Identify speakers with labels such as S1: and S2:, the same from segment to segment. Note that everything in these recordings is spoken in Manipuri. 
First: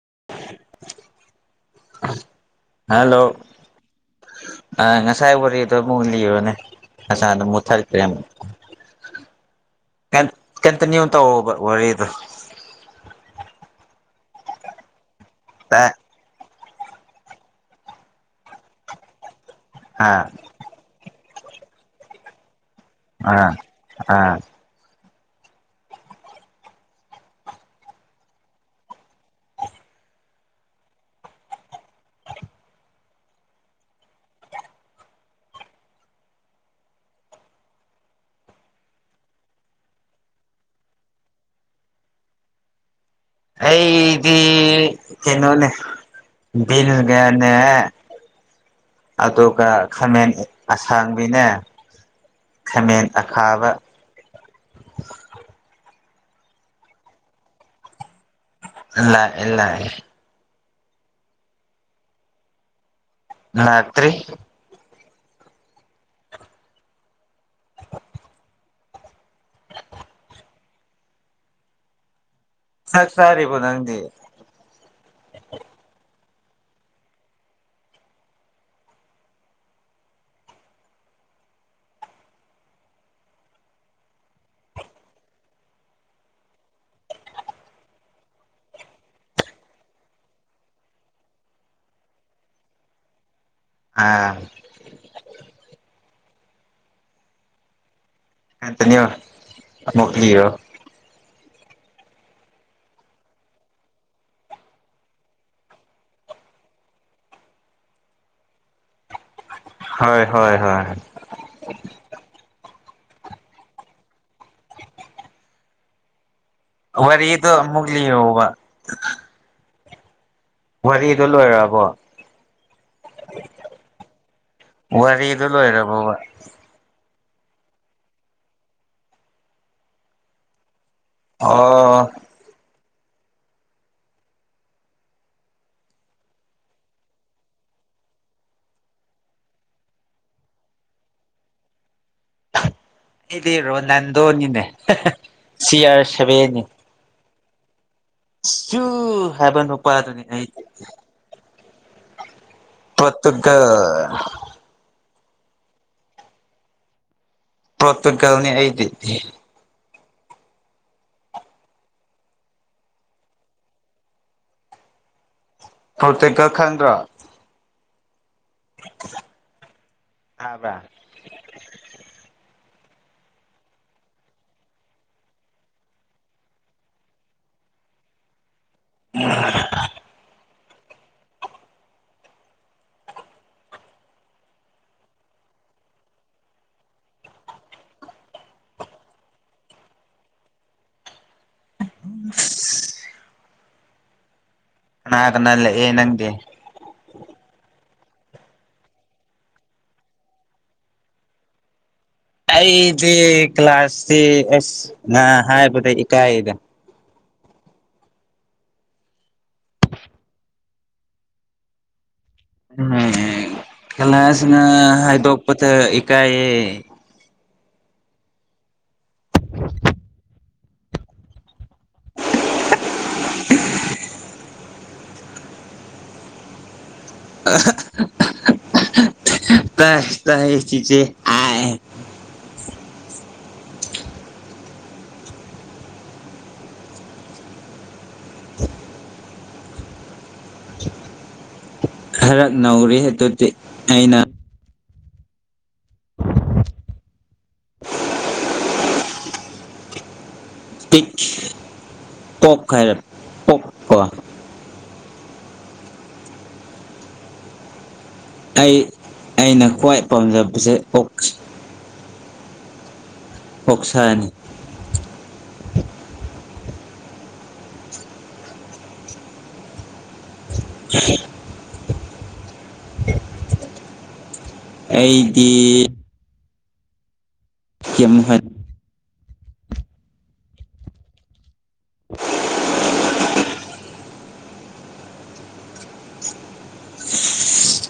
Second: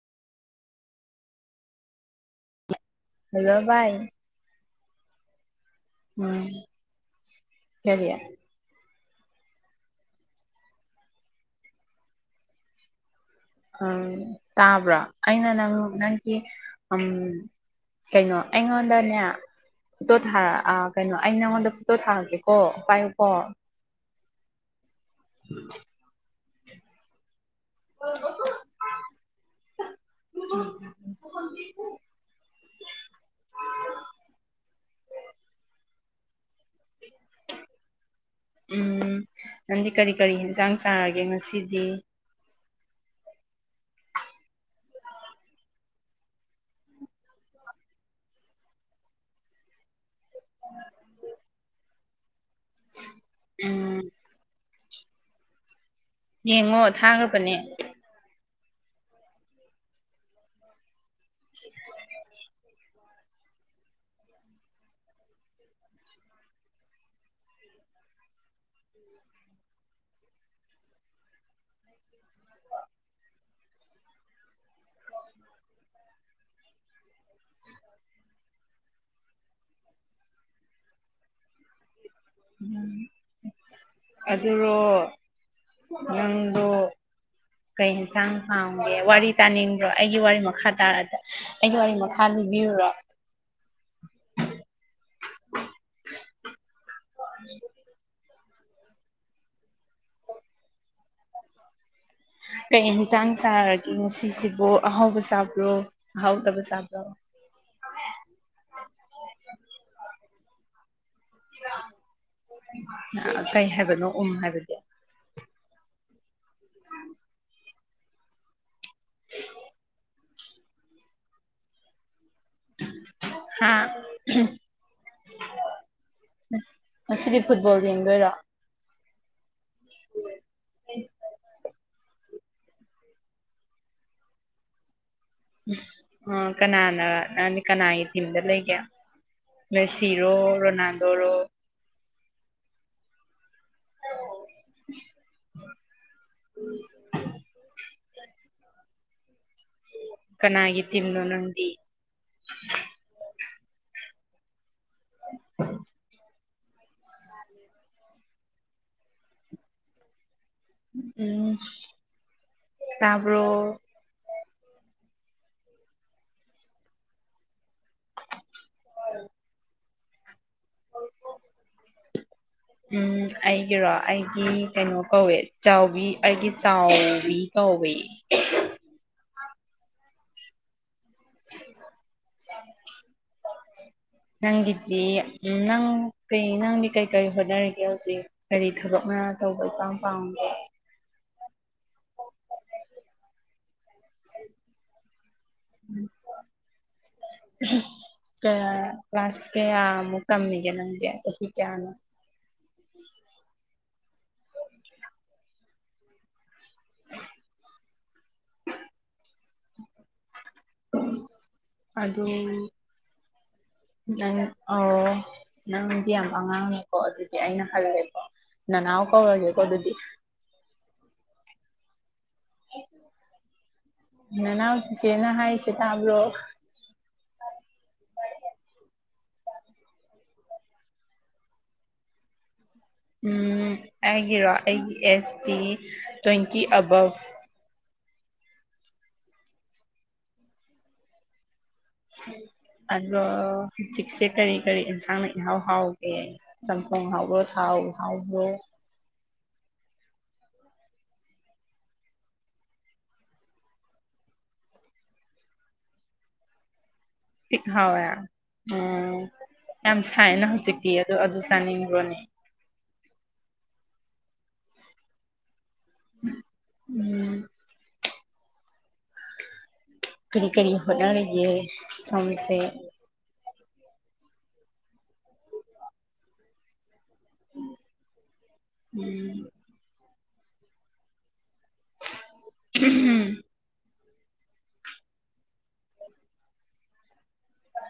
S1: ꯑ
S2: ꯍꯜꯂꯣ ꯥꯏ
S1: ꯑ ꯉꯁꯥꯏ ꯋꯥꯔꯤꯗꯣ ꯑꯃꯨꯛ ꯂꯤꯕꯅꯦ ꯉꯁꯥꯗ ꯃꯨꯠꯊꯔꯈ꯭ꯔꯦ
S2: ꯀꯔꯤ
S1: ꯑꯃꯨꯛ ꯀ ꯀꯇꯅꯨ ꯇ ꯋꯥꯔꯤꯔ ꯑꯗꯨ
S2: ꯎꯝ ꯇꯥꯕ꯭ꯔꯥ ꯑꯩꯅ ꯅꯪ
S1: ꯑꯥ
S2: ꯅꯪꯒꯤ ꯎꯝ ꯀꯩꯅꯣ ꯑꯩꯉꯣꯟꯗꯅꯦ ꯇꯣꯊꯥꯔꯛꯑ ꯀꯩꯅꯣ ꯑꯩ ꯅꯪꯉꯣꯟꯗ ꯐꯣꯇꯣ ꯊꯥꯔꯒꯦꯀꯣ ꯄꯥꯏꯌꯨꯀꯣ
S1: ꯑꯥ ꯑꯥ
S2: [unintelligible] ꯎꯝ
S1: [unintelligible] [unintelligible]
S2: ꯎꯝ ꯅꯪꯗꯤ ꯀꯔꯤ ꯀꯔꯤ ꯌꯦꯟꯁꯥꯡ ꯆꯥꯔꯒꯦ ꯉꯁꯤꯗꯤ
S1: ꯑꯩ ꯏꯗꯤ ꯀꯩꯅꯣꯅꯦ ꯒꯅꯦ ꯑꯇꯣ ꯀ ꯈ ꯑꯁꯥꯡꯕꯤꯅꯦ ꯈꯥꯃꯦꯟ ꯑꯈꯥꯕ
S2: ꯎꯝ ꯌꯦꯡꯉꯣ ꯊꯥꯈ꯭ꯔꯕꯅꯦ
S1: ꯏ ꯏꯂ ꯉꯇꯔꯤ ꯍ ꯁꯥꯔꯤꯕꯨꯣ ꯅꯪꯗꯤ
S2: [unintelligible] ꯎꯝ ꯑꯗꯨꯣ ꯅꯥꯡꯗ ꯀꯩ ꯌꯦꯟꯁꯥꯡ ꯍꯥꯡꯒꯦ ꯋꯥꯔꯤ ꯇꯥꯅꯤꯡꯕ꯭ꯔꯣ ꯑꯩꯒꯤ ꯋꯥꯔꯤ ꯃꯈꯥ ꯇꯥꯔ ꯑꯩꯒꯤ ꯋꯥꯔꯤ ꯃꯈꯥ ꯕꯤꯌꯨꯔꯣ
S1: ꯑꯥ
S2: [unintelligible]
S1: ꯍ ꯊꯅꯤꯣ ꯃꯣꯂꯤꯣ
S2: ꯀꯩ ꯍꯟꯆꯥꯡ ꯁꯥꯔꯒꯦ ꯉꯁꯤꯁꯤꯕꯨ ꯑꯍꯥꯎꯕ ꯆꯥꯕ꯭ꯔꯣ ꯑꯍꯥꯎꯗꯕ ꯆꯥꯕ꯭ꯔꯣ
S1: ꯍ ꯍ
S2: ꯀꯩ ꯍꯥꯏꯕꯅꯣ ꯎꯝ ꯍꯥꯏꯕꯗꯤ
S1: ꯋꯥꯗꯨ ꯃꯨꯒꯂꯤꯕ
S2: ꯍ
S1: ꯋꯥꯔꯤꯗꯣ ꯂꯣꯏꯔꯕꯣ
S2: ꯍꯥ
S1: ꯋꯥꯔꯤꯗ ꯂꯣꯏꯔꯕꯔꯕꯕꯥ
S2: ꯉꯁꯤꯗꯤ ꯐꯨꯠꯕꯣꯜ ꯌꯦꯡꯗꯣꯏꯔꯥ ꯎ
S1: ꯑꯥ
S2: ꯑ ꯀꯅꯥꯅ ꯀꯅꯥꯒꯤ ꯊꯤꯝꯗ ꯂꯩꯒꯦ ꯁꯤꯔꯣ ꯔꯣꯅꯥꯜꯗꯣ ꯔꯣ
S1: ꯗꯤ ꯔꯣꯅꯥꯜꯗꯣꯅꯤꯅꯦ ꯁꯤꯌꯥꯔ ꯁꯕꯦꯅꯤ ꯁꯨ ꯍꯥꯏꯕ ꯅꯨꯄꯥꯗꯨꯅꯤ ꯑꯩ
S2: ꯀꯅꯥꯒꯤ ꯇꯤꯝꯅꯣ [inaudible]
S1: ꯄꯠꯇꯗ
S2: [inaudible]
S1: ꯄꯣꯔꯇꯨꯒꯜꯅꯤ ꯑꯩꯗꯤ
S2: ꯎꯝ ꯇꯄ
S1: ꯄ꯭ꯔꯣꯇꯦꯛꯀꯔ ꯈꯪꯗ꯭ꯔꯥ ꯑꯥꯕ
S2: ꯎꯝ ꯑꯩꯒꯤꯔꯣ ꯑꯩꯒꯤ ꯀꯩꯅꯣ ꯀꯧꯋꯦ ꯆꯥꯎꯕꯤ ꯑꯩꯒꯤ ꯆꯥꯎꯕꯤ ꯀꯥꯎꯕꯩ
S1: ꯎ
S2: [inaudible] ꯅꯪꯒꯤꯗꯤ ꯎ ꯅꯪ ꯀꯩ ꯅꯪꯗꯤ ꯀꯩ ꯀꯔꯤ ꯍꯣꯠꯅꯔꯤꯒꯦ ꯍꯧꯖꯤꯛ ꯀꯔꯤ ꯊꯕꯛ ꯑ ꯇꯧꯕ ꯄꯝ ꯄꯥꯎ
S1: ꯎꯝ ꯅꯥ ꯑꯗꯨꯅꯂ ꯅꯪꯗꯤ
S2: ꯀꯌꯥ ꯀ꯭ꯂꯥꯁ ꯀꯌꯥꯃꯨꯛ ꯀꯝꯃꯤꯒꯦ ꯅꯪꯗꯤ ꯆꯍꯤ ꯀꯌꯥꯅꯣ
S1: ꯑꯩꯗꯤ ꯀ꯭ꯂꯥꯁꯁꯤ ꯑꯁ ꯉ ꯍꯥꯏꯕꯗ ꯏꯀꯥꯏꯗ [inaudible]
S2: [inaudible]
S1: ꯍꯦꯉ
S2: ꯅꯪ
S1: ꯀꯂꯥꯁꯅ
S2: ꯑꯣ
S1: ꯍꯥꯏꯗꯣꯛꯄꯇ
S2: ꯅꯪꯗꯤ
S1: ꯏꯀꯥꯏ
S2: ꯌꯥꯝ
S1: ꯌꯦ
S2: ꯑꯉꯥꯡꯅꯦꯀꯣ ꯑꯗꯨꯗꯤ ꯑꯩꯅ ꯍꯜꯂꯦꯀꯣ ꯅꯅꯥꯎ ꯀꯧꯔꯒꯦꯀꯣ ꯑꯗꯨꯗꯤ ꯅꯅꯥꯎ ꯆꯤꯆꯦꯅ ꯍꯥꯏꯁꯦ ꯇꯕ꯭ꯔꯣ
S1: ꯑꯍ... ꯑ.. ꯑ ꯇꯥꯏ ꯇꯥꯏꯌꯦ ꯆꯤꯆꯦ ꯑꯥꯏ...
S2: ꯎꯝ ꯑꯩꯒꯤꯔꯣ ꯑꯩꯒꯤ ꯑꯦꯁꯇꯤ ꯇ꯭ꯋꯦꯟꯇꯤ ꯑꯕꯞ
S1: ꯈꯔ ꯅꯧꯔꯤ
S2: ꯑꯗꯣ
S1: ꯑꯗꯨꯗꯤ
S2: ꯍꯧ
S1: ꯑꯩꯅ
S2: ꯆꯤꯛꯁꯦ ꯀꯔꯤ ꯀꯔꯤ ꯊꯥꯡꯅ ꯏꯍꯥꯎ ꯍꯥꯎꯒꯦ ꯆꯝꯊꯣꯡꯅ ꯍꯥꯎꯕ꯭ꯔꯣ ꯊꯥꯎ ꯍꯥꯎꯕ꯭ꯔꯣ
S1: ꯇꯤꯛꯈꯤ ꯀꯣꯄ ꯈꯥꯏꯔꯥ ꯀꯣꯄ ꯀꯣ
S2: ꯇꯤ ꯍꯥꯎꯋꯦ
S1: ꯑꯩ
S2: ꯎꯝ
S1: ꯑꯩꯅ ꯈ꯭ꯋꯥꯏ
S2: ꯌꯥꯝ ꯁꯥꯏꯅ
S1: ꯄꯥꯝꯖꯕꯁꯦ
S2: ꯍꯧꯖꯤꯛꯇꯤ
S1: ꯑꯣꯛ
S2: ꯑꯗꯨ ꯑꯗꯨ ꯆꯥꯅꯤꯡꯕ꯭ꯔꯣꯅꯦ
S1: ꯑꯣꯛꯁꯥꯅꯤ
S2: ꯎꯝ ꯀꯔꯤ ꯀꯔꯤ ꯍꯣꯠꯅꯔꯤꯒꯦ ꯁꯣꯝꯁꯦ
S1: ꯑꯩꯗꯤ ꯀꯩꯝ ꯍꯣꯠ
S2: ꯎꯝ ꯎꯝ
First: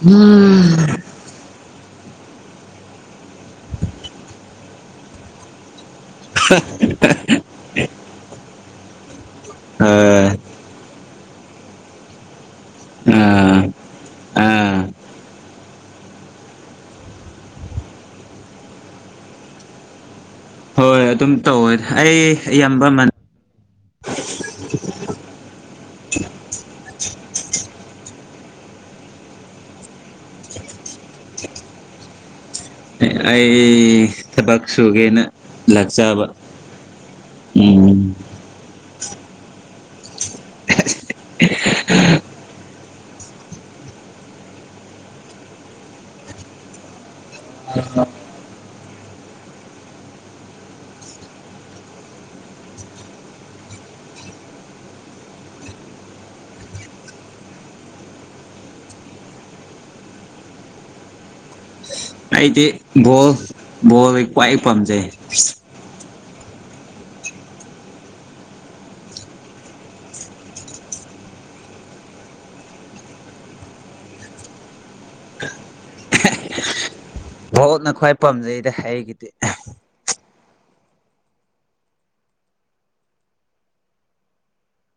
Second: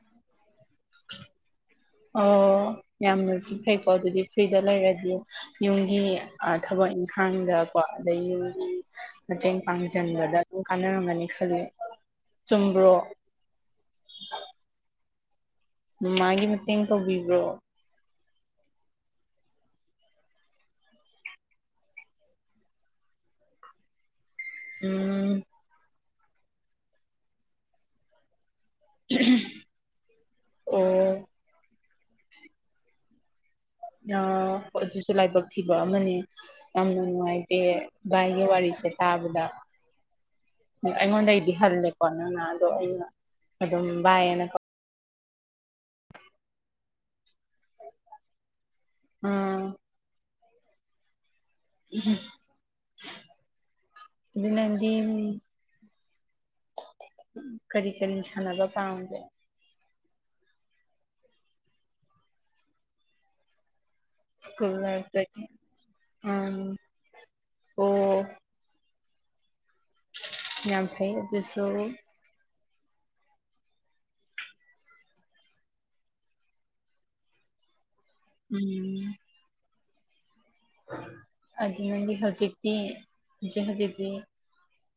S1: ꯎꯝ
S2: [inaudible] ꯑꯣ ꯌꯥꯝꯅꯁꯨ ꯐꯩꯀꯣ ꯑꯗꯨꯗꯤ ꯐ꯭ꯔꯤꯗ ꯂꯩꯔꯗꯤ ꯌꯨꯝꯒꯤ ꯑ- ꯊꯕꯛ ꯏꯪꯈꯥꯡꯗ ꯀꯣ ꯑꯗꯒꯤ ꯌꯨꯝꯒꯤ ꯃꯇꯦꯡ
S1: ꯑ
S2: ꯄꯥꯡꯁꯟꯕꯗ ꯑꯗꯨꯝ ꯀꯥꯟꯅꯔꯝꯒꯅꯤ ꯈꯜꯂꯦ
S1: ꯑꯥ ꯑꯥ
S2: ꯃꯃꯥꯒꯤ ꯃꯇꯦꯡ ꯇꯧꯕꯤꯕ꯭ꯔꯣ
S1: ꯍꯣꯏ ꯑꯗꯨꯝ ꯇꯧꯋꯦ ꯑꯩ ꯑꯌꯥꯝꯕ ꯃ
S2: ꯎꯝ ꯑꯣ
S1: ꯑꯩ
S2: ꯑ-
S1: ꯊꯕꯛ
S2: ꯑꯗꯨꯁꯨ
S1: ꯁꯨꯒꯦꯅ
S2: ꯂꯥꯏꯕꯛ ꯊꯤꯕ ꯑꯃꯅꯦ
S1: ꯂꯥꯛꯆꯕ
S2: ꯌꯥꯝꯅ ꯅꯨꯡꯉꯥꯏꯇꯦ
S1: ꯎꯝ
S2: ꯚꯥꯏꯒꯤ ꯋꯥꯔꯤ ꯁꯦ ꯇꯥꯕꯗꯥ ꯑꯩꯉꯣꯟꯗꯩꯗꯤ ꯍꯜꯂꯦꯀꯣ ꯅꯪꯅ ꯑꯗꯣ ꯑꯩꯅ ꯑꯗꯨꯝ ꯚꯏ‌ ꯑꯅ ꯎꯝ ꯑꯗꯨ [unintelligible] ꯀꯔꯤ ꯀꯔꯤ ꯁꯥꯟꯅꯕ ꯄꯥꯝꯒꯦ
S1: ꯑꯩꯗꯤ ꯕꯣꯜ ꯕꯣꯜ ꯈ꯭ꯋꯥꯏ ꯄꯥꯝꯖꯩ
S2: ꯑ ꯑꯣ ꯌꯥꯝ ꯐꯩ‌ ꯑꯗꯨꯁꯨ
S1: ꯚꯣꯜꯅ ꯈ꯭ꯋꯥꯏ ꯄꯥꯝꯖꯩꯗ ꯑꯩꯒꯤꯗꯤ
S2: ꯑꯗꯨꯅꯗꯤ ꯍꯧꯖꯤꯛꯇꯤ ꯍꯧꯖꯤ ꯍꯧꯖꯤꯛꯇꯤ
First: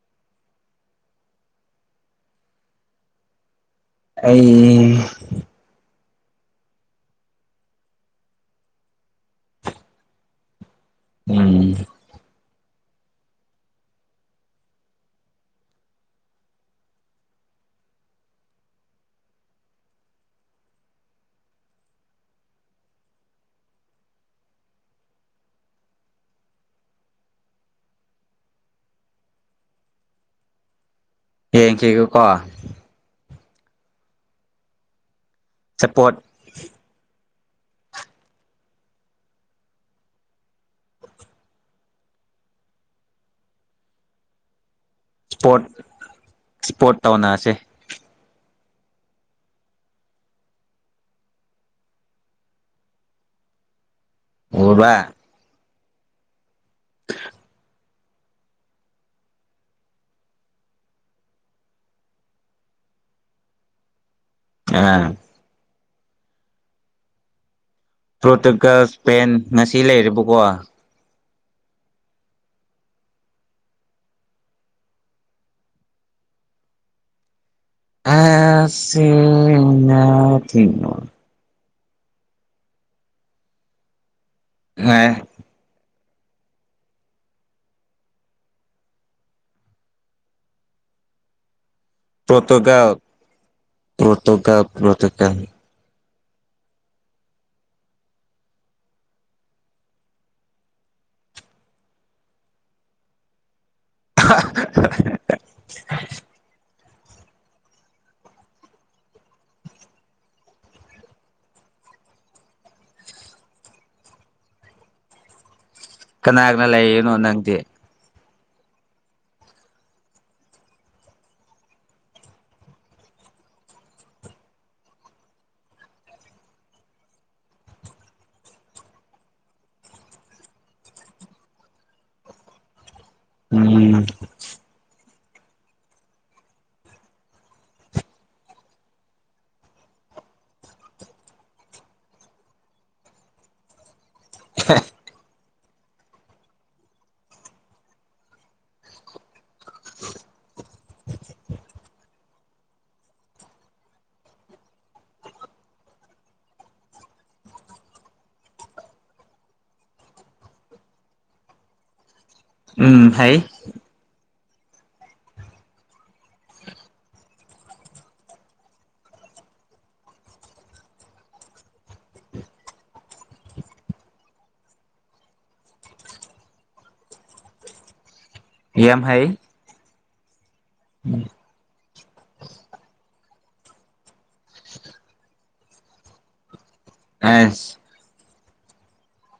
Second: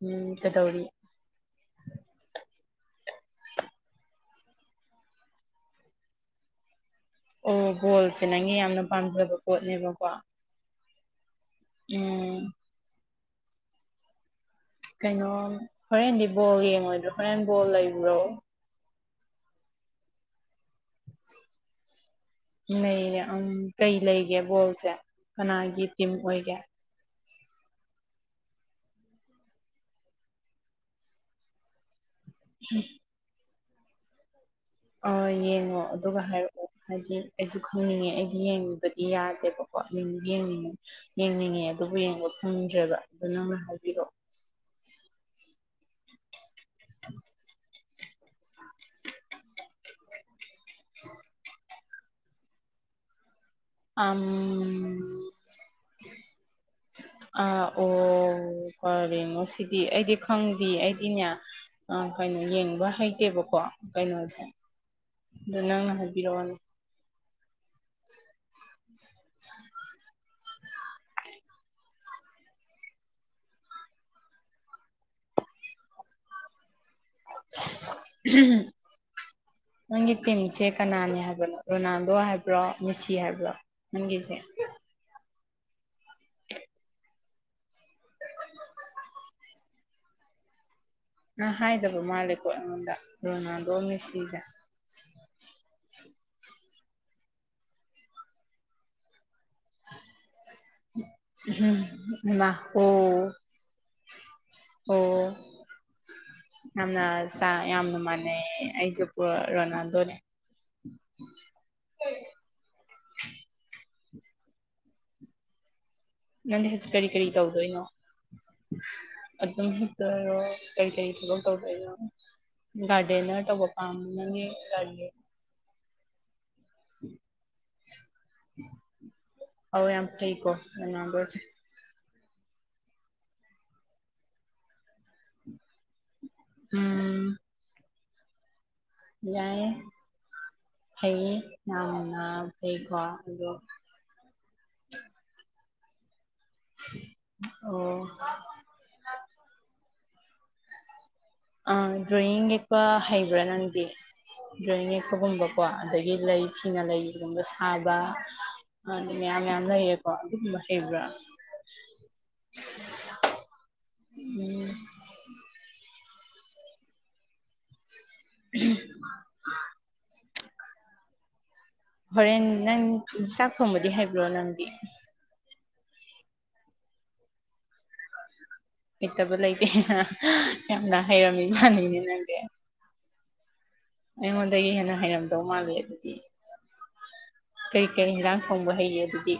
S2: ꯎꯝ ꯀꯗꯧꯔꯤ
S1: ꯑꯩ
S2: ꯑꯣ ꯕꯣꯜꯁꯦ ꯅꯪꯒꯤ ꯌꯥꯝꯅ ꯄꯥꯝꯖꯕ ꯄꯣꯠꯅꯦꯕꯀꯣ
S1: ꯎꯝ
S2: ꯎꯝ ꯀꯩꯅꯣ ꯍꯣꯔꯦꯟꯗꯤ ꯕꯣꯜ ꯌꯦꯡꯉꯣꯏꯗ꯭ꯔꯣ ꯍꯣꯔꯦꯟꯗꯤ ꯕꯣꯜ ꯂꯩꯕ꯭ꯔꯣ ꯂꯩꯌꯦ ꯎꯝ ꯀꯩ ꯂꯩꯒꯦ ꯕꯣꯜꯖꯦ ꯀꯅꯥꯒꯤ ꯇꯤꯝ ꯑꯣꯏꯒꯦ
S1: [unintelligible] ꯀꯣ
S2: ꯑ ꯌꯦꯡꯉꯣ
S1: ꯁꯞꯄꯣꯔꯠ
S2: ꯑꯗꯨꯒ ꯍꯥꯏꯔꯛꯑꯣ ꯍꯥꯏꯗꯤ ꯑꯩꯁꯨ ꯈꯪꯅꯤꯡꯉꯦ ꯑꯩꯗꯤ ꯌꯦꯡꯕꯗꯤ ꯌꯥꯗꯦꯕꯀꯣ ꯌꯦꯡꯗꯤ ꯌꯦꯡꯅꯤꯡ-ꯌꯦꯡꯅꯤꯡꯉꯦ ꯑꯗꯨꯕꯨ ꯌꯦꯡꯕ ꯐꯪꯗ꯭ꯔꯦꯕ ꯑꯗꯨ ꯅꯪꯅ ꯍꯥꯏꯕꯤꯔꯛꯑꯣ
S1: ꯁꯄꯣꯔꯠ ꯁꯄꯣꯔꯠ ꯇꯧꯅꯁꯦ
S2: [inaudible]
S1: ꯎꯕ
S2: ꯑꯝ
S1: [inaudible]
S2: ꯑ ꯑꯣ ꯐꯔꯦꯉꯣ ꯁꯤꯗꯤ ꯑꯩꯗꯤ ꯈꯪꯗꯤꯌꯦ ꯑꯩꯗꯤꯅꯦ ꯑ ꯀꯩꯅꯣ ꯌꯦꯡꯕ ꯍꯩꯇꯦꯕꯀꯣ ꯀꯩꯅꯣꯁꯦ
S1: ꯑ
S2: ꯑꯗꯨ ꯅꯪꯅ ꯍꯥꯏꯕꯤꯔꯛꯑꯣꯅꯦ
S1: ꯄꯣꯔꯇꯨꯒꯜ ꯏ꯭ꯁꯄꯦꯟ ꯉꯁꯤ ꯂꯩꯔꯤꯕꯀꯣ
S2: [unintelligible]
S1: ꯑꯁꯤꯅ
S2: ꯅꯪꯒꯤ ꯇꯤꯝꯁꯦ
S1: ꯊꯤꯡꯉꯣ
S2: ꯀꯅꯥꯅꯤ ꯍꯥꯏꯕꯅꯣ ꯔꯣꯅꯥꯜꯗꯣ ꯍꯥꯏꯕ꯭ꯔꯣ ꯃꯤꯁꯤ ꯍꯥꯏꯕ꯭ꯔꯣ ꯅꯪꯒꯤꯁꯦ
S1: ꯍꯥꯏ
S2: ꯑ ꯍꯥꯏꯗꯕ ꯃꯥꯜꯂꯦꯀꯣ
S1: ꯄꯣꯔꯇꯨꯒꯜ
S2: ꯑꯩꯉꯣꯟꯗ ꯔꯣꯅꯥꯜꯗꯣ ꯃꯦꯁꯤꯁꯦ
S1: ꯄꯣꯔꯇꯨꯒꯜ ꯄꯣꯔꯇꯨꯒꯜ
S2: ꯎꯝ ꯂ ꯑꯣ ꯑꯣ
S1: [inaudible]
S2: ꯌꯥꯝꯅ ꯁ-ꯌꯥꯝꯅ ꯃꯥꯟꯅꯩꯌꯦ ꯑꯩꯁꯨꯀꯣ ꯔꯣꯅꯥꯜꯗꯣꯅꯦ
S1: [inaudible] ꯀꯅꯥ ꯀꯅꯥ
S2: ꯅꯪꯗꯤ ꯍꯧꯖꯤꯛ ꯀꯔꯤ
S1: ꯂꯩꯌꯦꯅꯣ
S2: ꯀꯔꯤ
S1: ꯅꯪꯗꯤ
S2: ꯇꯧꯗꯣꯏꯅꯣ ꯑꯗꯨꯝ ꯍꯤꯞꯇꯣꯏꯔꯣ ꯀꯩꯀꯩ ꯊꯕꯛ ꯇꯧꯗꯣꯏꯅꯣ ꯒꯥꯔꯗꯅ ꯇꯧꯕ ꯄꯥꯝꯒꯥ ꯎꯝ ꯍꯥꯎ ꯌꯥꯝ ꯊꯤꯀꯣ ꯑꯗꯨꯅ ꯋꯥꯝꯕꯔꯁ
S1: ꯎꯝ
S2: ꯎꯝ ꯌꯥꯑꯦ ꯐꯩꯌꯦ ꯌꯥꯝꯅ ꯐꯩꯀꯣ ꯑꯣ
S1: [unintelligible]
S2: ꯑꯣ ꯑꯥ ꯗ꯭ꯔꯣꯣꯌꯤꯡ ꯂꯦꯛꯄ ꯍꯩꯕ꯭ꯔꯥ ꯅꯪꯗꯤ ꯗ꯭ꯔꯣꯋꯤꯡ ꯌꯦꯛꯄꯒꯨꯝꯕꯀꯣ ꯑꯗꯒꯤ ꯂꯩ ꯐꯤꯅ ꯂꯩꯒꯨꯝꯕ ꯁꯥꯕ ꯑꯗꯨ ꯃꯌꯥꯝ ꯌꯥꯝꯌꯥꯝ ꯂꯩꯌꯦꯦꯀꯣ ꯑꯗꯨꯒꯨꯝꯕ ꯍꯩꯕ꯭ꯔꯥ
S1: ꯎꯝ ꯍꯥꯏꯥꯏ
S2: ꯎꯝ ꯎꯝ ꯍꯣꯔꯦꯟ ꯅꯪ ꯆꯥꯛ ꯊꯣꯡꯕꯗꯤ ꯍꯩꯕ꯭ꯔꯣ ꯅꯪꯗꯤ
S1: ꯌꯥꯝ ꯍꯩ
S2: ꯍꯩꯇꯕ ꯂꯩꯇꯦ ꯌꯥꯝꯅ ꯍꯩꯔꯝꯃꯤꯖꯥꯅꯤꯅꯦ ꯅꯪꯗꯤ ꯑꯩꯉꯣꯟꯗꯒꯤ ꯍꯦꯟꯅ ꯍꯩꯔꯝꯗꯧ ꯃꯥꯜꯂꯤ ꯑꯗꯨꯗꯤ
S1: ꯑꯁ
S2: ꯀꯔꯤ ꯀꯔꯤ ꯍꯤꯗꯥꯛ ꯐꯪꯕ ꯍꯩꯅꯦ ꯑꯗꯨꯗꯤ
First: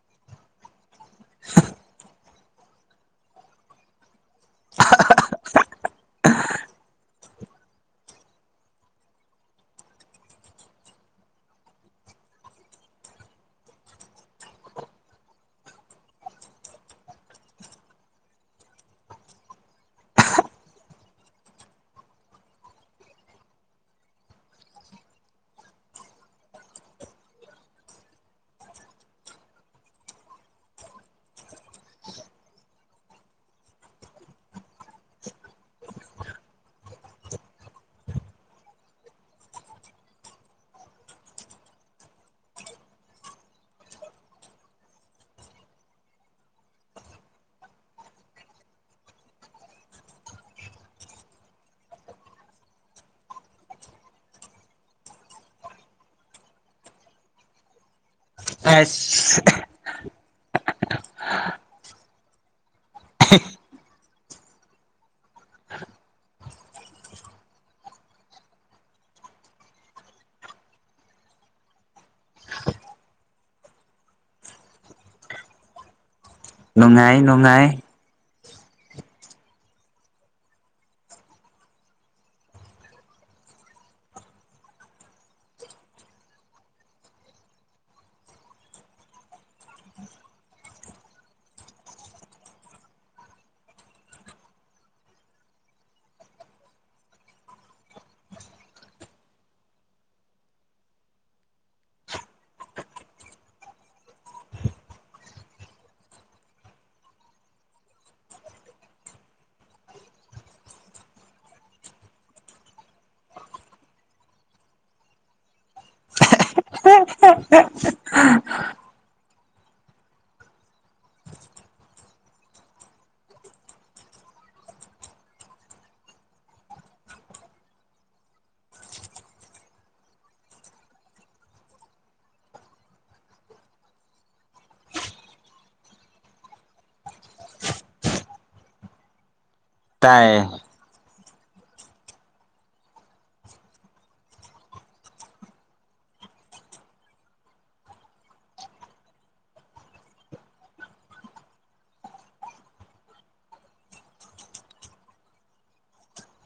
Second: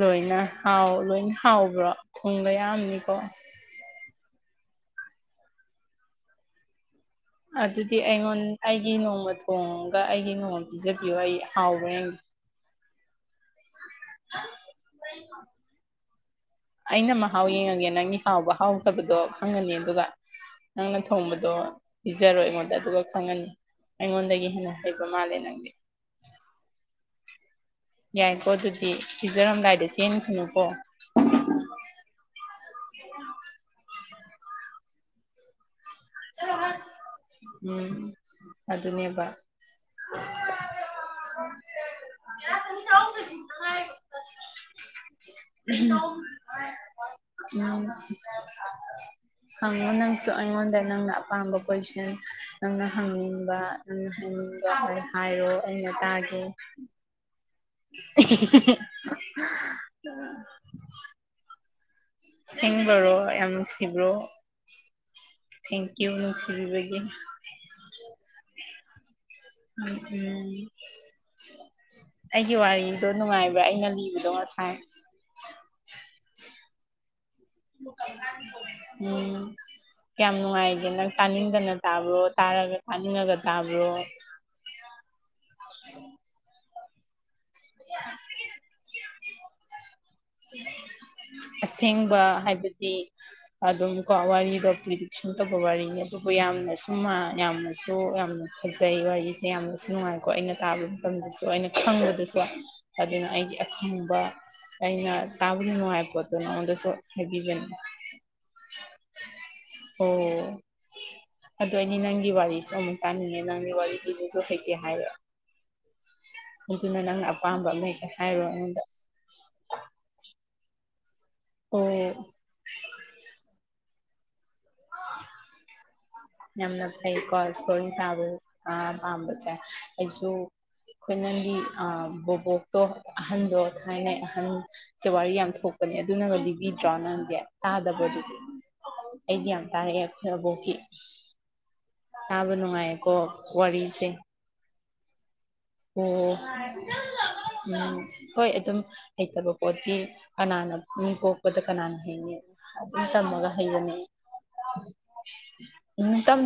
S2: ꯂꯣꯏꯅ ꯍꯥꯎ ꯂꯣꯏꯅ ꯍꯥꯎꯕ꯭ꯔꯣ ꯊꯨꯡꯒ ꯌꯥꯝꯅꯤꯀꯣ ꯑꯗꯨꯗꯤ ꯑꯩꯉꯣꯟ ꯑꯩꯒꯤ ꯅꯣꯡꯃ ꯊꯣꯡꯉꯒ ꯑꯩꯒꯤ ꯅꯣꯡꯃ ꯄꯤꯖꯕꯤꯌꯣ ꯑꯩ ꯍꯥꯎꯕ꯭ꯔꯦ
S1: [unintelligible]
S2: ꯑꯩꯅ ꯃꯍꯥꯎ ꯌꯦꯡꯉꯒꯦ ꯅꯪꯒꯤ ꯍꯥꯎꯕ ꯍꯥꯎꯗꯕꯗꯣ ꯈꯪꯉꯅꯤ ꯑꯗꯨꯒ ꯅꯪꯅ ꯊꯣꯡꯕꯗꯣ ꯄꯤꯖꯔꯣꯏ ꯑꯩꯉꯣꯟꯗ ꯑꯗꯨꯒ ꯈꯪꯉꯅꯤ ꯑꯩꯉꯣꯟꯗꯒꯤ ꯍꯦꯟꯅ ꯍꯩꯕ ꯃꯥꯜꯂꯦ ꯅꯪꯗꯤ
S1: [unintelligible]
S2: ꯌꯥꯏꯀꯣ ꯑꯗꯨꯗꯤ ꯄꯤꯖꯔꯝꯗꯥꯏꯗ ꯆꯦꯟꯈꯅꯨꯀꯣ [unintelligible] ꯎꯝ ꯑꯗꯨꯅꯦꯕ [unintelligible] [unintelligible] ꯍꯪ ꯎ ꯉꯁꯨ ꯑꯩꯉꯣꯟꯗꯥ ꯅꯪꯅ ꯑꯄꯥꯝꯕ ꯀꯣꯏꯁꯟ ꯅꯪꯅ ꯍꯪꯅꯤꯡꯕ ꯅꯪꯅ ꯍꯪꯅꯤꯡꯕ ꯍꯥꯏꯔꯣ ꯇꯒꯦ
S1: ꯑꯥꯏꯁ
S2: [unintelligible] ꯁꯦꯡꯕꯔꯣ ꯌꯥꯝ ꯅꯨꯡꯁꯤꯕ꯭ꯔꯣ ꯊꯦꯡꯀ ꯌꯨ ꯁꯤꯕꯤꯕꯒꯤ ꯎꯝ ꯎꯝ ꯑꯩꯒꯤ ꯋꯥꯔꯤꯗꯣ ꯅꯨꯡꯉꯥꯏꯕ꯭ꯔꯥ ꯑꯩꯅ ꯂꯤꯕꯗꯣ ꯉꯁꯥꯏ
S1: ꯅꯨꯡꯉꯥꯏ ꯅꯨꯡꯉꯥꯏ
S2: ꯎꯝ ꯀꯌꯥꯝ ꯅꯨꯡꯉꯥꯏꯒꯦ ꯅꯪ ꯇꯥꯅꯤꯡꯗꯅ ꯇꯥꯕ꯭ꯔꯣ ꯇꯥꯔꯒ ꯇꯥꯅꯤꯡꯉꯒ ꯇꯥꯕ꯭ꯔꯣ ꯎ [unintelligible] ꯑꯁꯦꯡꯕ ꯍꯥꯏꯕꯗꯤ ꯑꯗꯨꯝ ꯀꯣ ꯋꯥꯔꯤꯗꯣ ꯄ꯭ꯔꯤꯗꯤꯛꯁꯟ ꯇꯧꯕ ꯋꯥꯔꯤꯅꯤ ꯑꯗꯨ ꯌꯥꯝꯅꯁꯨ ꯌꯥꯝꯅꯁꯨ ꯌꯥꯝꯅ ꯐꯖꯩ ꯋꯥꯔꯤꯁꯦ ꯌꯥꯝꯅꯁꯨ ꯅꯨꯡꯉꯥꯏꯀꯣ ꯑꯩꯅ ꯇꯥꯕ ꯃꯇꯝꯗ ꯑꯗꯨ ꯑꯩꯅ ꯈꯪꯕꯗꯨꯁꯨ ꯑꯗꯨꯅ ꯑꯩꯒꯤ ꯑꯈꯪꯕ ꯑꯩꯅ ꯇꯥꯕꯕꯨꯗꯤ ꯅꯨꯡꯉꯥꯏ ꯄꯣꯠꯇꯣ ꯅꯉꯣꯟꯗꯁꯨ ꯍꯥꯏꯕꯤꯕꯅꯤ
S1: [unintelligible]
S2: ꯑꯣ ꯑꯗꯨ ꯑꯩꯅꯦ ꯅꯪꯒꯤ ꯋꯥꯔꯤꯁꯨ ꯑꯃꯨꯛ ꯇꯥꯅꯤꯡꯉꯦ ꯅꯪꯒꯤ ꯋꯥꯔꯤ ꯂꯤꯗꯨꯁꯨ ꯍꯩꯇꯦ ꯍꯥꯏꯔꯑꯣ ꯑꯗꯨꯅ ꯅꯪꯅ ꯑꯄꯥꯝꯕ ꯑꯃꯗ ꯍꯥꯏꯔꯣ ꯑꯩꯉꯣꯟꯗ ꯑꯣꯝ
S1: [inaudible]
S2: ꯌꯥꯝꯅ ꯊꯥꯏ ꯀꯣꯁ ꯊꯣꯛ ꯊꯥꯕ ꯑꯝꯕꯁꯦꯁꯨ ꯑꯩꯈꯣꯏ ꯅꯪꯒꯤ ꯕꯣꯕꯣꯛꯇꯣ ꯑꯍꯟꯗꯣ ꯊꯥꯏꯅꯩ ꯑꯍꯟ ꯁꯦꯋꯥꯔꯤ ꯌꯥꯝ ꯊꯣꯛꯄ ꯑꯗꯨꯅꯒꯗꯤ ꯄꯕꯤꯗ꯭ꯔꯣ ꯅꯪꯗꯤ ꯇꯥꯗꯕꯗꯨꯗꯤ ꯑꯩꯗꯤ ꯌꯥꯝ ꯇꯥꯔꯛꯑꯦ ꯑꯩꯈꯣꯏ
S1: ꯇꯥꯏ
S2: ꯑꯕꯣꯛꯀꯤ ꯇꯥꯕ ꯅꯨꯡꯉꯥꯏꯌꯦꯀꯣ ꯋꯥꯔꯤꯁꯦ ꯑꯣꯝ ꯎꯝ ꯍꯣꯏ ꯑꯗꯨꯝ ꯍꯩꯇꯕ ꯄꯣꯠꯇꯤ ꯀꯅꯥꯅ ꯃꯤ ꯄꯣꯛꯄꯗ ꯀꯅꯥꯅ ꯍꯡꯉꯤ ꯑꯗꯨꯇ ꯃꯒ ꯍꯩꯒꯅꯦ ꯏꯇꯝ